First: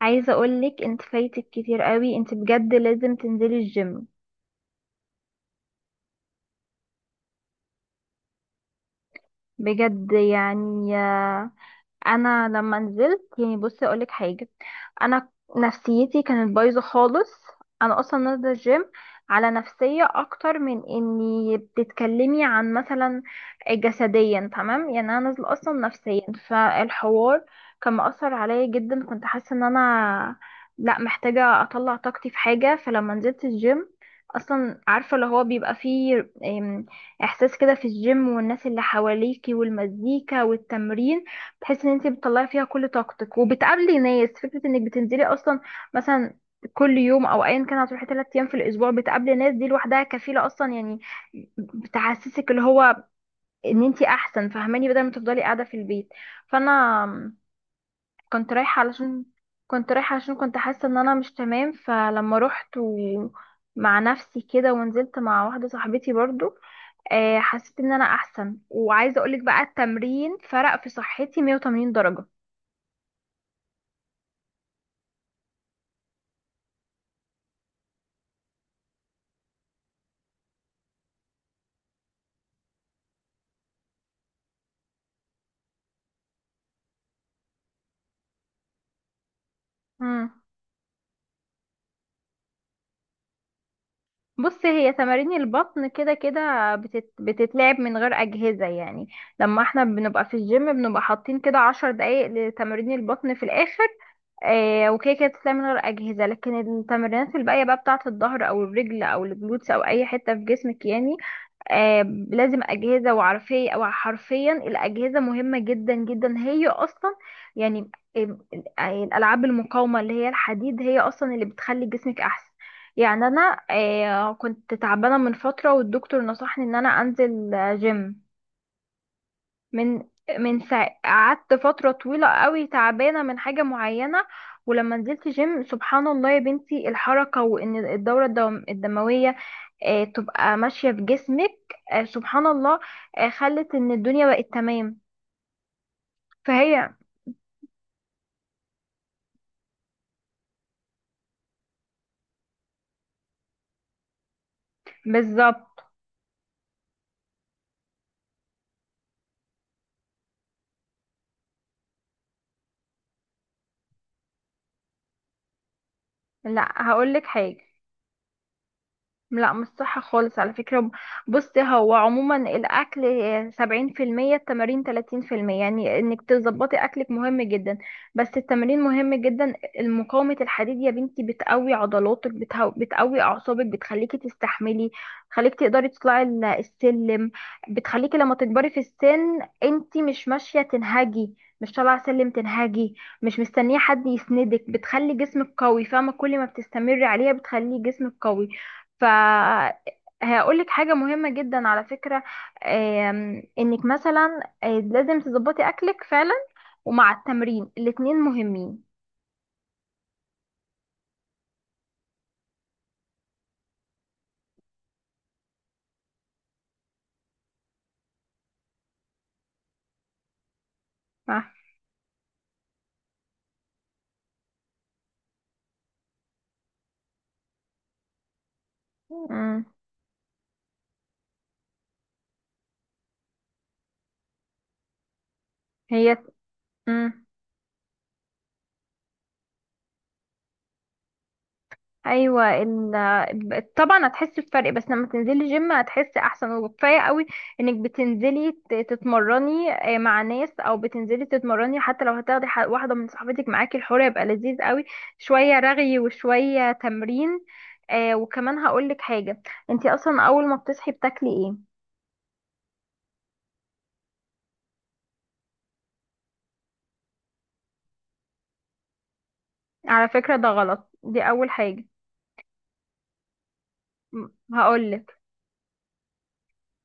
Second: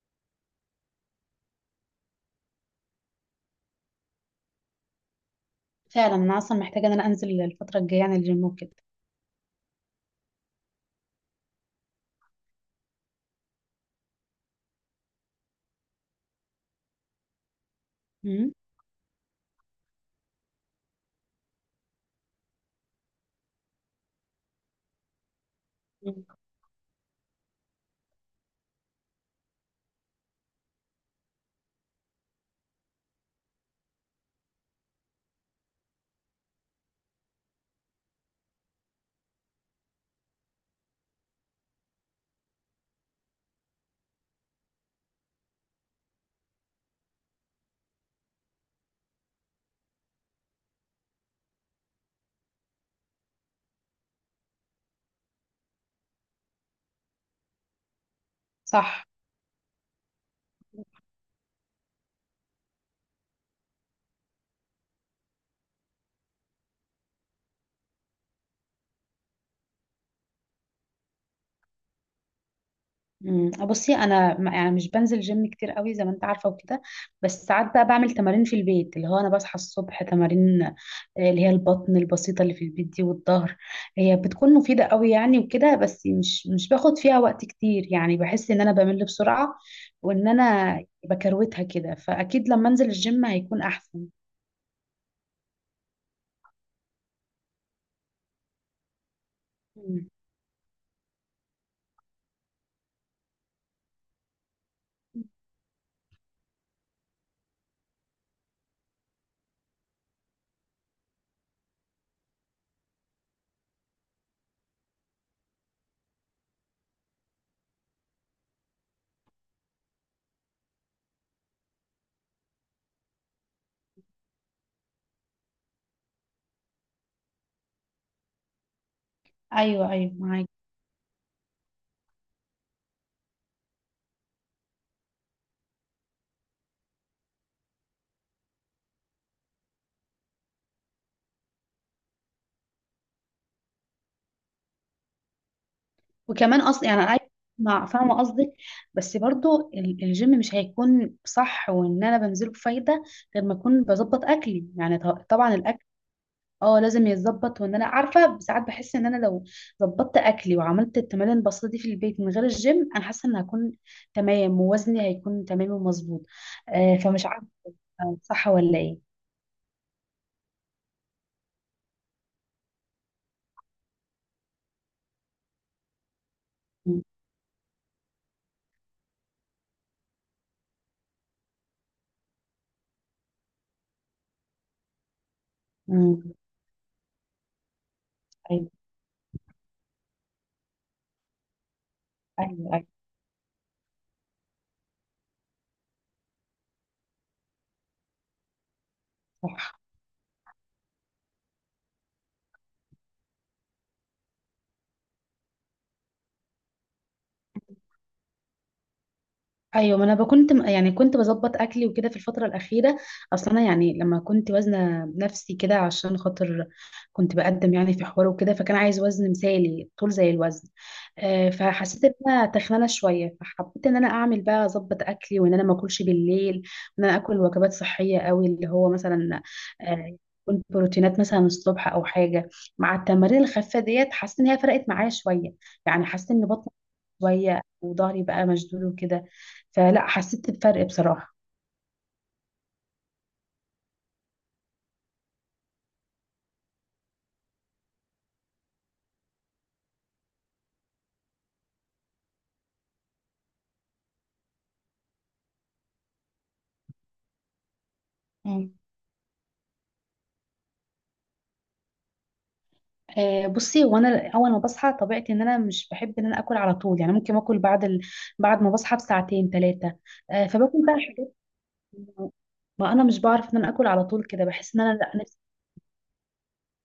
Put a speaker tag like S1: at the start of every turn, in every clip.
S1: عايزة اقولك انت فايتك كتير قوي. انت بجد لازم تنزلي الجيم.
S2: فعلا انا اصلا محتاجه ان انا انزل الفتره الجايه، يعني الجيم وكده.
S1: بجد يعني انا لما نزلت يعني، بصي اقولك حاجه. انا نفسيتي كانت بايظه خالص. انا اصلا نازله
S2: امم.
S1: الجيم على نفسيه اكتر من اني بتتكلمي عن مثلا جسديا تمام. يعني انا نازله اصلا نفسيا.
S2: مم.
S1: فالحوار كان مأثر عليا جدا. كنت حاسه ان انا لا، محتاجه اطلع طاقتي في حاجه. فلما نزلت الجيم اصلا عارفه اللي هو بيبقى فيه احساس كده في الجيم، والناس اللي حواليكي والمزيكا والتمرين، تحس ان انت بتطلعي فيها كل طاقتك وبتقابلي ناس. فكرة انك بتنزلي اصلا مثلا كل يوم او ايا كان هتروحي 3 ايام في الاسبوع بتقابلي ناس، دي لوحدها كفيلة اصلا، يعني بتحسسك اللي هو ان انت احسن، فاهماني؟ بدل ما تفضلي قاعدة في البيت. فانا كنت رايحة
S2: صح.
S1: علشان كنت رايحة علشان كنت حاسة ان انا مش تمام. فلما رحت مع نفسي كده، ونزلت مع واحدة صاحبتي برضو، حسيت ان انا احسن. وعايزة اقولك بقى، التمرين فرق في صحتي 180 درجة.
S2: بصي انا يعني مش بنزل جيم كتير قوي، زي ما انت عارفه وكده. بس ساعات بقى بعمل تمارين في البيت، اللي هو انا بصحى الصبح تمارين. اللي هي البطن البسيطه اللي في البيت دي والظهر، هي بتكون مفيده قوي يعني وكده. بس مش باخد فيها وقت كتير، يعني بحس ان انا بمل بسرعه وان
S1: مم.
S2: انا بكروتها كده. فاكيد لما انزل الجيم هيكون احسن.
S1: بص، هي تمارين البطن كده كده بتتلعب من غير أجهزة يعني. لما احنا
S2: مم.
S1: بنبقى في الجيم بنبقى حاطين كده 10 دقايق لتمارين البطن في الآخر، آه. وكده كده بتتلعب من غير أجهزة، لكن التمرينات الباقية بقى بتاعة الظهر أو الرجل أو الجلوتس أو أي حتة في جسمك يعني آه لازم أجهزة. وعارفية أو حرفيا الأجهزة مهمة جدا جدا، هي أصلا يعني آم، الألعاب المقاومة اللي هي الحديد هي أصلا اللي بتخلي جسمك أحسن. يعني أنا كنت تعبانة من فترة، والدكتور نصحني إن أنا أنزل جيم.
S2: ايوه،
S1: من
S2: ايوه معاكي.
S1: من ساعة قعدت فترة طويلة قوي تعبانة من حاجة معينة، ولما نزلت جيم سبحان الله يا بنتي، الحركة وإن الدورة الدموية تبقى ماشية بجسمك، سبحان الله، خلت ان الدنيا بقت تمام.
S2: وكمان
S1: فهي
S2: اصلا يعني انا عايزه اسمع، فاهمه قصدك. بس برضو الجيم مش هيكون صح وان انا بنزله بفايده غير ما اكون بظبط اكلي. يعني طبعا
S1: بالظبط.
S2: الاكل اه لازم يتظبط. وان انا عارفه ساعات بحس ان انا لو ظبطت اكلي وعملت التمارين البسيطه دي في البيت من غير الجيم، انا حاسه ان هكون تمام ووزني هيكون تمام ومظبوط.
S1: لا،
S2: فمش
S1: هقولك
S2: عارفه،
S1: حاجة.
S2: صح ولا ايه؟
S1: لا، مش صح خالص على فكرة. بص، هو عموما الأكل 70%، التمارين 30%. يعني إنك تظبطي
S2: م-
S1: أكلك مهم جدا، بس التمارين مهم جدا. مقاومة الحديد يا بنتي بتقوي عضلاتك، بتقوي أعصابك، بتخليكي تستحملي، بتخليكي تقدري تطلعي
S2: م-
S1: السلم، بتخليكي لما
S2: ايوه،
S1: تكبري في السن انتي مش ماشية تنهجي، مش طالعة سلم
S2: ايوه، ايوه،
S1: تنهجي، مش مستنية حد يسندك. بتخلي جسمك قوي، فاهمة؟ كل ما بتستمري عليها بتخلي جسمك قوي.
S2: صح.
S1: فهقول لك حاجة مهمة جدا على فكرة، انك مثلا لازم تظبطي اكلك فعلا، ومع التمرين الاتنين مهمين.
S2: ايوه، ما انا يعني كنت بظبط اكلي وكده في الفتره الاخيره. اصلا انا يعني لما كنت وزنه نفسي كده، عشان خاطر كنت بقدم يعني في حوار وكده، فكان عايز وزن مثالي طول زي الوزن.
S1: صح.
S2: فحسيت ان انا تخنانه شويه، فحبيت ان انا اعمل بقى اظبط اكلي وان انا ما اكلش بالليل. وان انا اكل وجبات صحيه قوي، اللي هو مثلا
S1: مم.
S2: آه، يكون بروتينات مثلا الصبح او حاجه. مع التمارين الخفيفه ديت حسيت ان هي فرقت معايا شويه، يعني
S1: هي
S2: حسيت ان بطني
S1: مم.
S2: شويه وظهري بقى مشدود وكده. فلا حسيت بفرق بصراحة.
S1: ايوه طبعا هتحسي بفرق، بس لما تنزلي جيم هتحسي احسن. وكفايه قوي انك بتنزلي تتمرني مع ناس، او بتنزلي تتمرني حتى لو هتاخدي واحده من صاحبتك معاكي، الحوار يبقى لذيذ قوي. شويه رغي وشويه تمرين. وكمان
S2: مم.
S1: هقولك حاجه، انتي اصلا اول ما بتصحي بتاكلي ايه؟
S2: بصي وانا اول ما بصحى طبيعتي ان انا مش بحب ان انا اكل على طول، يعني ممكن اكل بعد ما بصحى بساعتين ثلاثه.
S1: على فكره ده
S2: فباكل
S1: غلط،
S2: بقى
S1: دي
S2: حاجات.
S1: اول حاجه.
S2: ما انا مش بعرف ان انا اكل على طول
S1: م-
S2: كده، بحس ان انا لا
S1: هقولك،
S2: نفسي.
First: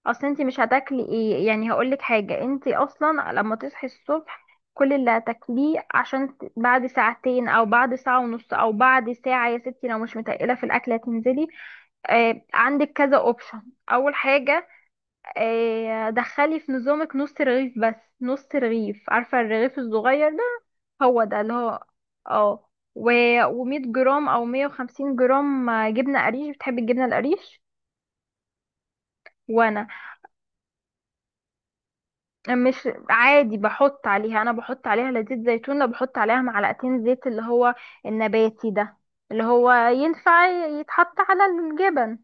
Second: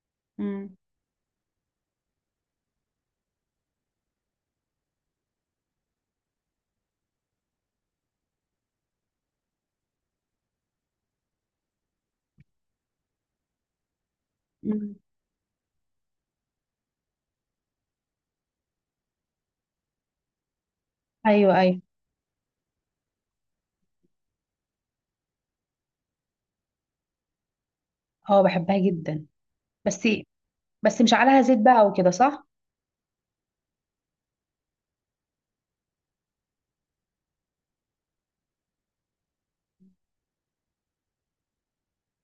S1: اصل انت مش
S2: مم.
S1: هتاكلي ايه يعني. هقولك حاجه، انت اصلا لما تصحي الصبح كل اللي هتاكليه عشان بعد ساعتين او بعد ساعه ونص او بعد ساعه يا ستي، لو مش متقله في الاكله تنزلي. آه، عندك كذا اوبشن. اول حاجه،
S2: مم.
S1: آه، دخلي في نظامك نص رغيف بس. نص رغيف، عارفه الرغيف الصغير ده؟ هو ده اللي
S2: ايوه، ايوه.
S1: هو، اه، و و100 جرام او 150 جرام جبنه قريش. بتحبي الجبنه القريش؟
S2: اه بحبها جدا.
S1: وانا
S2: بس بس مش عليها زيت بقى وكده، صح؟
S1: مش، عادي بحط عليها. انا بحط عليها، لا زيت زيتون، لا، بحط عليها معلقتين زيت اللي هو النباتي ده، اللي هو ينفع يتحط على الجبن.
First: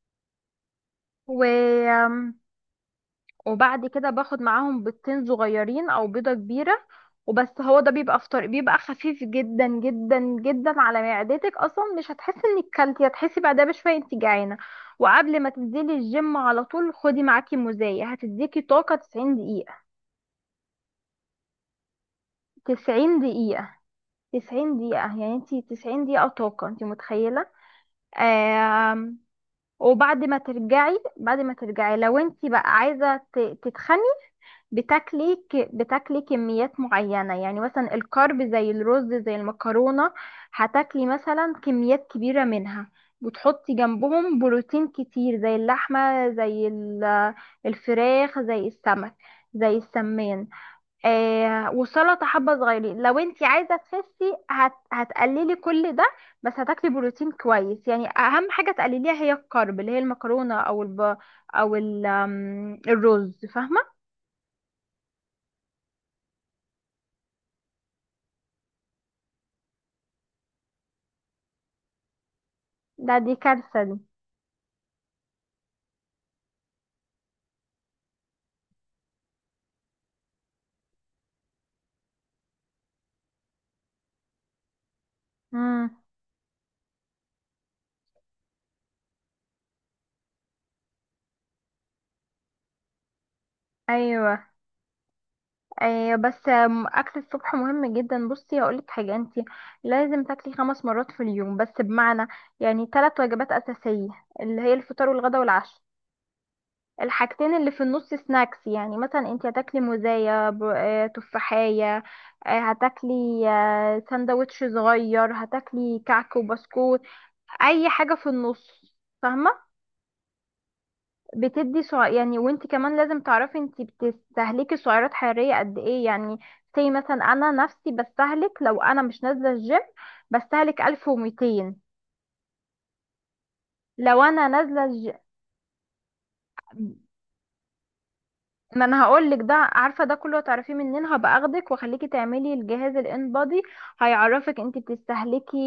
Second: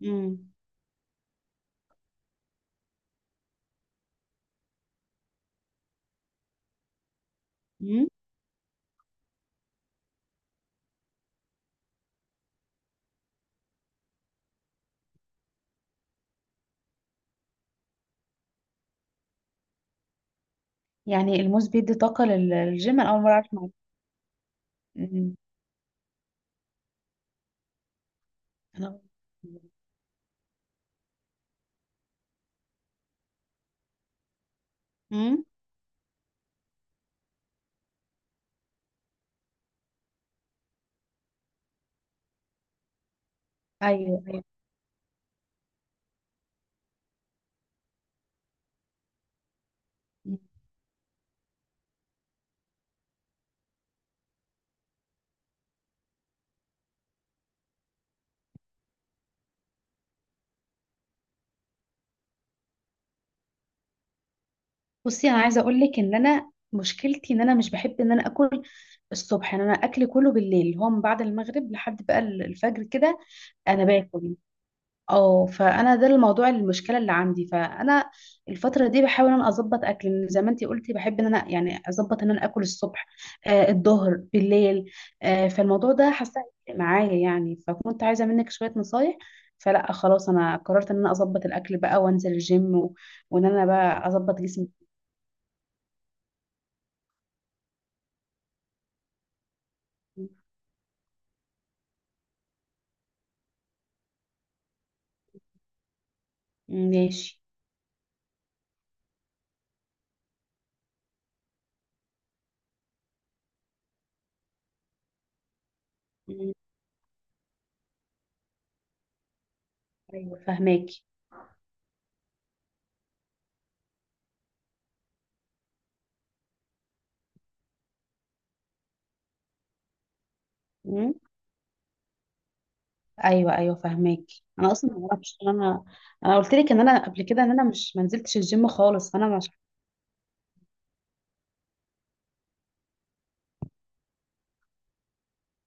S2: مم.
S1: و... وبعد كده باخد معاهم بيضتين صغيرين او بيضة كبيرة، وبس. هو ده
S2: مم.
S1: بيبقى فطار، بيبقى خفيف جدا جدا جدا على معدتك، اصلا مش هتحسي انك كلتي، هتحسي بعدها بشويه انت جعانه. وقبل ما تنزلي الجيم على طول خدي معاكي مزايا، هتديكي طاقه 90 دقيقه.
S2: يعني الموز بيدي طاقه للجيم؟ انا
S1: 90
S2: اول مره اعرف معلومة.
S1: دقيقه، 90 دقيقة. يعني
S2: مم.
S1: انتي 90 دقيقة طاقة، انتي متخيلة؟
S2: انا.
S1: آم، وبعد ما ترجعي، بعد ما ترجعي لو انتي بقى عايزة تتخني،
S2: مم.
S1: بتاكلي كميات معينة، يعني مثلا الكارب زي الرز زي المكرونة، هتاكلي مثلا كميات كبيرة منها، وتحطي
S2: ايوه،
S1: جنبهم
S2: ايوه.
S1: بروتين كتير زي اللحمة زي الفراخ زي السمك زي السمان، والسلطه حبه صغيرين. لو انت عايزه تخسي هتقللي كل ده، بس هتاكلي بروتين كويس. يعني اهم حاجه تقلليها هي الكارب اللي هي المكرونه الرز، فاهمه؟
S2: بصي انا عايزه اقول لك ان انا مشكلتي ان انا مش بحب ان انا اكل الصبح. يعني انا اكلي كله بالليل، اللي هو من بعد المغرب لحد بقى الفجر
S1: ده
S2: كده.
S1: دي كارثه
S2: انا
S1: دي.
S2: باكل اه. فانا ده الموضوع المشكله اللي عندي. فانا الفتره دي بحاول ان انا اظبط اكلي، لأن زي ما انتي قلتي بحب ان انا يعني اظبط ان انا اكل الصبح الظهر بالليل. فالموضوع
S1: امم.
S2: ده حاسه هيفرق معايا يعني، فكنت عايزه منك شويه نصايح. فلا خلاص، انا قررت ان انا اظبط الاكل بقى وانزل الجيم وان انا بقى اظبط
S1: ايوه
S2: جسمي.
S1: ايوه، بس اكل الصبح مهم جدا. بصي هقولك حاجه، انت لازم تاكلي 5 مرات في اليوم، بس بمعنى يعني 3 وجبات اساسيه اللي هي الفطار والغدا والعشاء،
S2: ماشي.
S1: الحاجتين اللي في النص سناكس. يعني مثلا انت هتاكلي موزاية تفاحية، هتاكلي سندوتش صغير، هتاكلي كعك
S2: مم.
S1: وبسكوت، اي حاجة في النص. فاهمة؟
S2: ايوه فهماكي.
S1: يعني وانت كمان لازم تعرفي انت بتستهلكي سعرات حرارية قد ايه. يعني زي مثلا انا نفسي بستهلك، لو انا مش نازلة الجيم بستهلك
S2: مم.
S1: 1200،
S2: ايوه، ايوه
S1: لو
S2: فهماكي.
S1: انا
S2: انا
S1: نازلة
S2: اصلا ما
S1: الجيم.
S2: اعرفش. انا انا قلت لك ان انا قبل كده ان انا مش ما نزلتش الجيم
S1: ما انا
S2: خالص،
S1: هقول
S2: فانا
S1: لك
S2: مش.
S1: ده، عارفه ده كله هتعرفيه منين؟ هبقى اخدك واخليكي تعملي الجهاز الان بادي. هيعرفك انت بتستهلكي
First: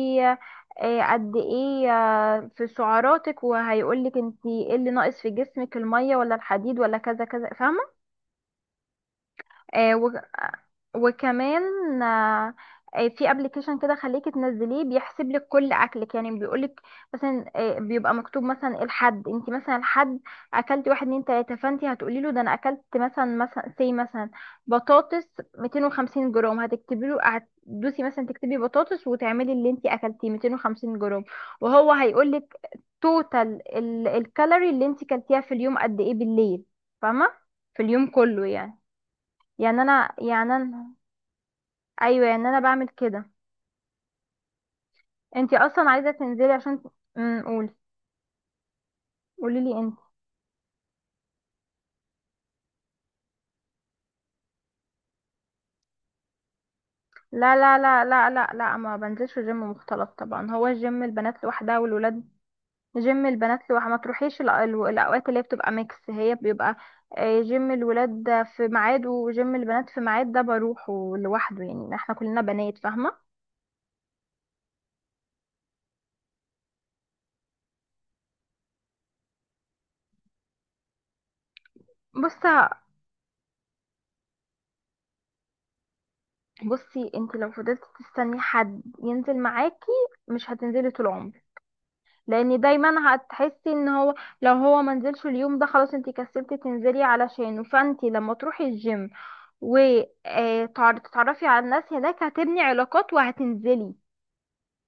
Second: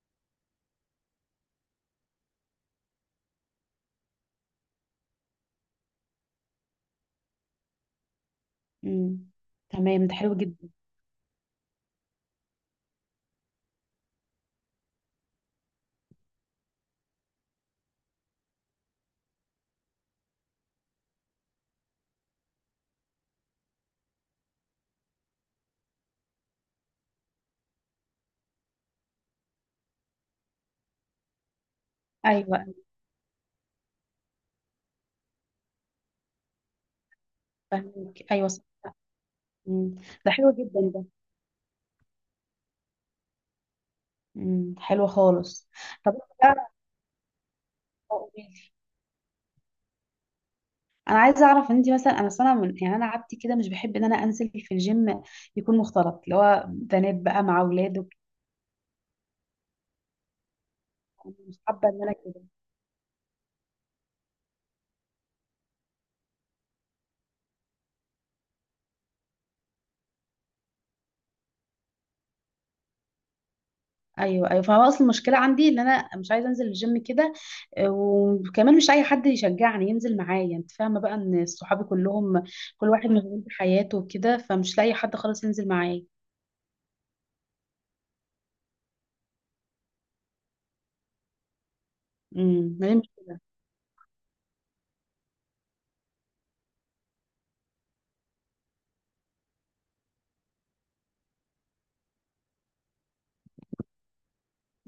S1: قد ايه في سعراتك، وهيقولك انت ايه اللي ناقص في جسمك، الميه ولا الحديد ولا كذا كذا،
S2: مم. تمام، ده
S1: فاهمه؟
S2: حلو جدا.
S1: وكمان آه، في ابلكيشن كده خليكي تنزليه، بيحسب لك كل اكلك. يعني بيقول لك مثلا بيبقى مكتوب مثلا إيه الحد، انت مثلا الحد اكلتي واحد اتنين تلاته، فانت هتقولي له، ده انا اكلت مثلا، سي مثلا بطاطس 250 جرام. هتكتبي له، هتدوسي مثلا تكتبي بطاطس، وتعملي اللي انت اكلتيه 250 جرام، وهو هيقول لك
S2: ايوه، أيوة،
S1: توتال الكالوري اللي انت كلتيها في اليوم قد ايه، بالليل، فاهمه؟ في اليوم
S2: فهماكي،
S1: كله
S2: ايوه صح.
S1: يعني. يعني
S2: مم.
S1: انا
S2: ده حلو
S1: يعني
S2: جدا
S1: انا
S2: ده.
S1: ايوه يعني انا بعمل كده.
S2: مم. حلو
S1: انتي
S2: خالص.
S1: اصلا عايزه
S2: طب إنت
S1: تنزلي
S2: بقى،
S1: عشان، قولي،
S2: قوليلي،
S1: قولي لي انت.
S2: انا عايزه اعرف. انت مثلا انا سنه من يعني انا عادتي كده مش بحب ان انا انزل في الجيم يكون مختلط، اللي هو بنات بقى
S1: لا
S2: مع
S1: لا
S2: اولاد
S1: لا
S2: وكده.
S1: لا لا لا، ما بنزلش جيم مختلط طبعا. هو الجيم
S2: أنا
S1: البنات
S2: مش
S1: لوحدها
S2: حابه ان انا
S1: والولاد،
S2: كده.
S1: جيم البنات لوحدها. ما تروحيش الاوقات اللي هي بتبقى ميكس. هي بيبقى جيم الولاد ده في ميعاد وجيم البنات في ميعاد، ده بروحه لوحده. يعني احنا كلنا بنات، فاهمه؟
S2: ايوه، ايوه، فهو اصل المشكله عندي ان انا مش عايزه انزل الجيم كده. وكمان مش اي حد يشجعني ينزل معايا. انت فاهمه بقى، ان صحابي
S1: بص
S2: كلهم كل واحد مشغول بحياته وكده، فمش لاقي حد خالص ينزل معايا.
S1: بصي، انت لو فضلت تستني حد ينزل معاكي مش هتنزلي طول عمرك، لان
S2: امم.
S1: دايما هتحسي ان هو، لو هو منزلش اليوم ده خلاص انتي كسلتي تنزلي علشانه. فانتي لما تروحي الجيم وتتعرفي على الناس هناك هتبني علاقات وهتنزلي،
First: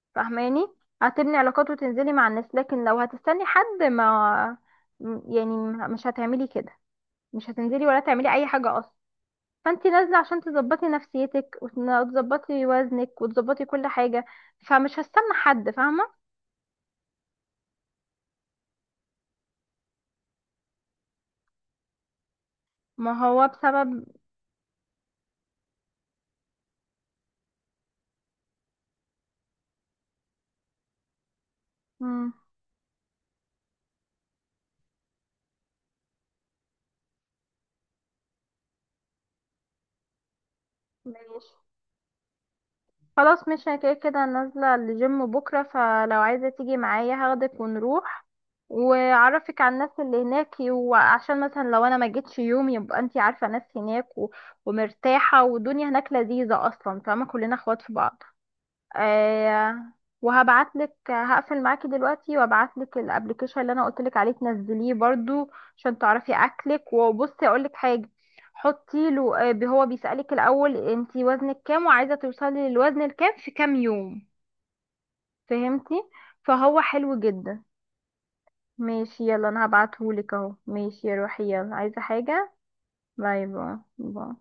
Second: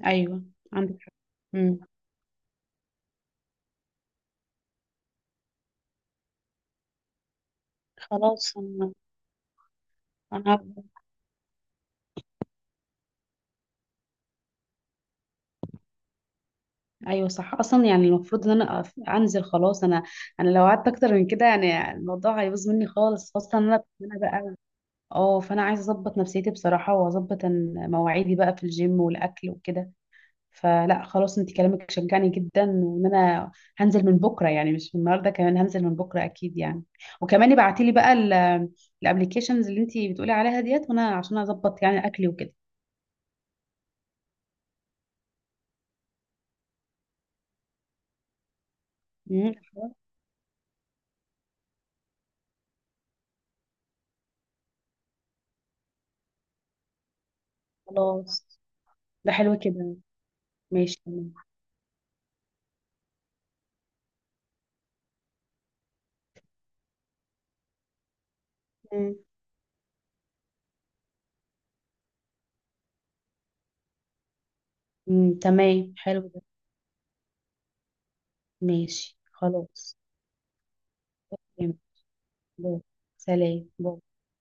S2: ايوه
S1: فاهماني؟
S2: عندك حق.
S1: هتبني علاقات
S2: امم.
S1: وتنزلي مع الناس، لكن لو هتستني حد ما يعني مش هتعملي كده، مش هتنزلي ولا تعملي اي
S2: خلاص
S1: حاجة
S2: انا.
S1: اصلا. فانتي نازلة عشان
S2: انا هبدأ.
S1: تظبطي نفسيتك وتظبطي وزنك وتظبطي كل حاجة، فمش هستنى حد، فاهمة؟
S2: ايوه صح، اصلا يعني المفروض ان انا انزل خلاص. انا انا لو قعدت اكتر من كده يعني الموضوع هيبوظ مني
S1: ما
S2: خالص،
S1: هو
S2: خاصه ان انا
S1: بسبب.
S2: انا بقى اه. فانا عايزه اظبط نفسيتي بصراحه، واظبط مواعيدي بقى في الجيم والاكل وكده. فلا خلاص، انت كلامك شجعني
S1: مم.
S2: جدا، وان انا هنزل من بكره، يعني مش من النهارده، كمان هنزل من بكره اكيد يعني. وكمان ابعتي لي بقى الابلكيشنز اللي انت بتقولي عليها ديت، وانا عشان
S1: ماشي
S2: اظبط يعني اكلي وكده.
S1: خلاص، مش أنا كده كده نازلة الجيم بكرة، فلو عايزة تيجي معايا هاخدك ونروح
S2: مم.
S1: وأعرفك على الناس اللي هناك، وعشان مثلا لو أنا ما جيتش يوم يبقى انتي عارفة ناس هناك ومرتاحة، والدنيا هناك لذيذة أصلا. فاهمة، كلنا اخوات في بعض.
S2: خلاص، ده حلو
S1: آه.
S2: كده.
S1: وهبعتلك،
S2: ماشي تمام.
S1: هقفل معاكي دلوقتي وابعتلك الابلكيشن اللي انا قلتلك عليه تنزليه برضو عشان تعرفي اكلك. وبصي اقولك حاجه، حطي
S2: مم.
S1: له آه، هو بيسالك الاول انتي وزنك كام وعايزه توصلي للوزن الكام في كام يوم،
S2: مم، تمام
S1: فهمتي؟
S2: حلو ده.
S1: فهو حلو جدا.
S2: ماشي
S1: ماشي يلا، انا
S2: خلاص.
S1: هبعتهولك اهو. ماشي روحي يلا،
S2: تمام.
S1: عايزه حاجه؟
S2: باي.
S1: باي
S2: سلام
S1: باي
S2: باي.
S1: باي.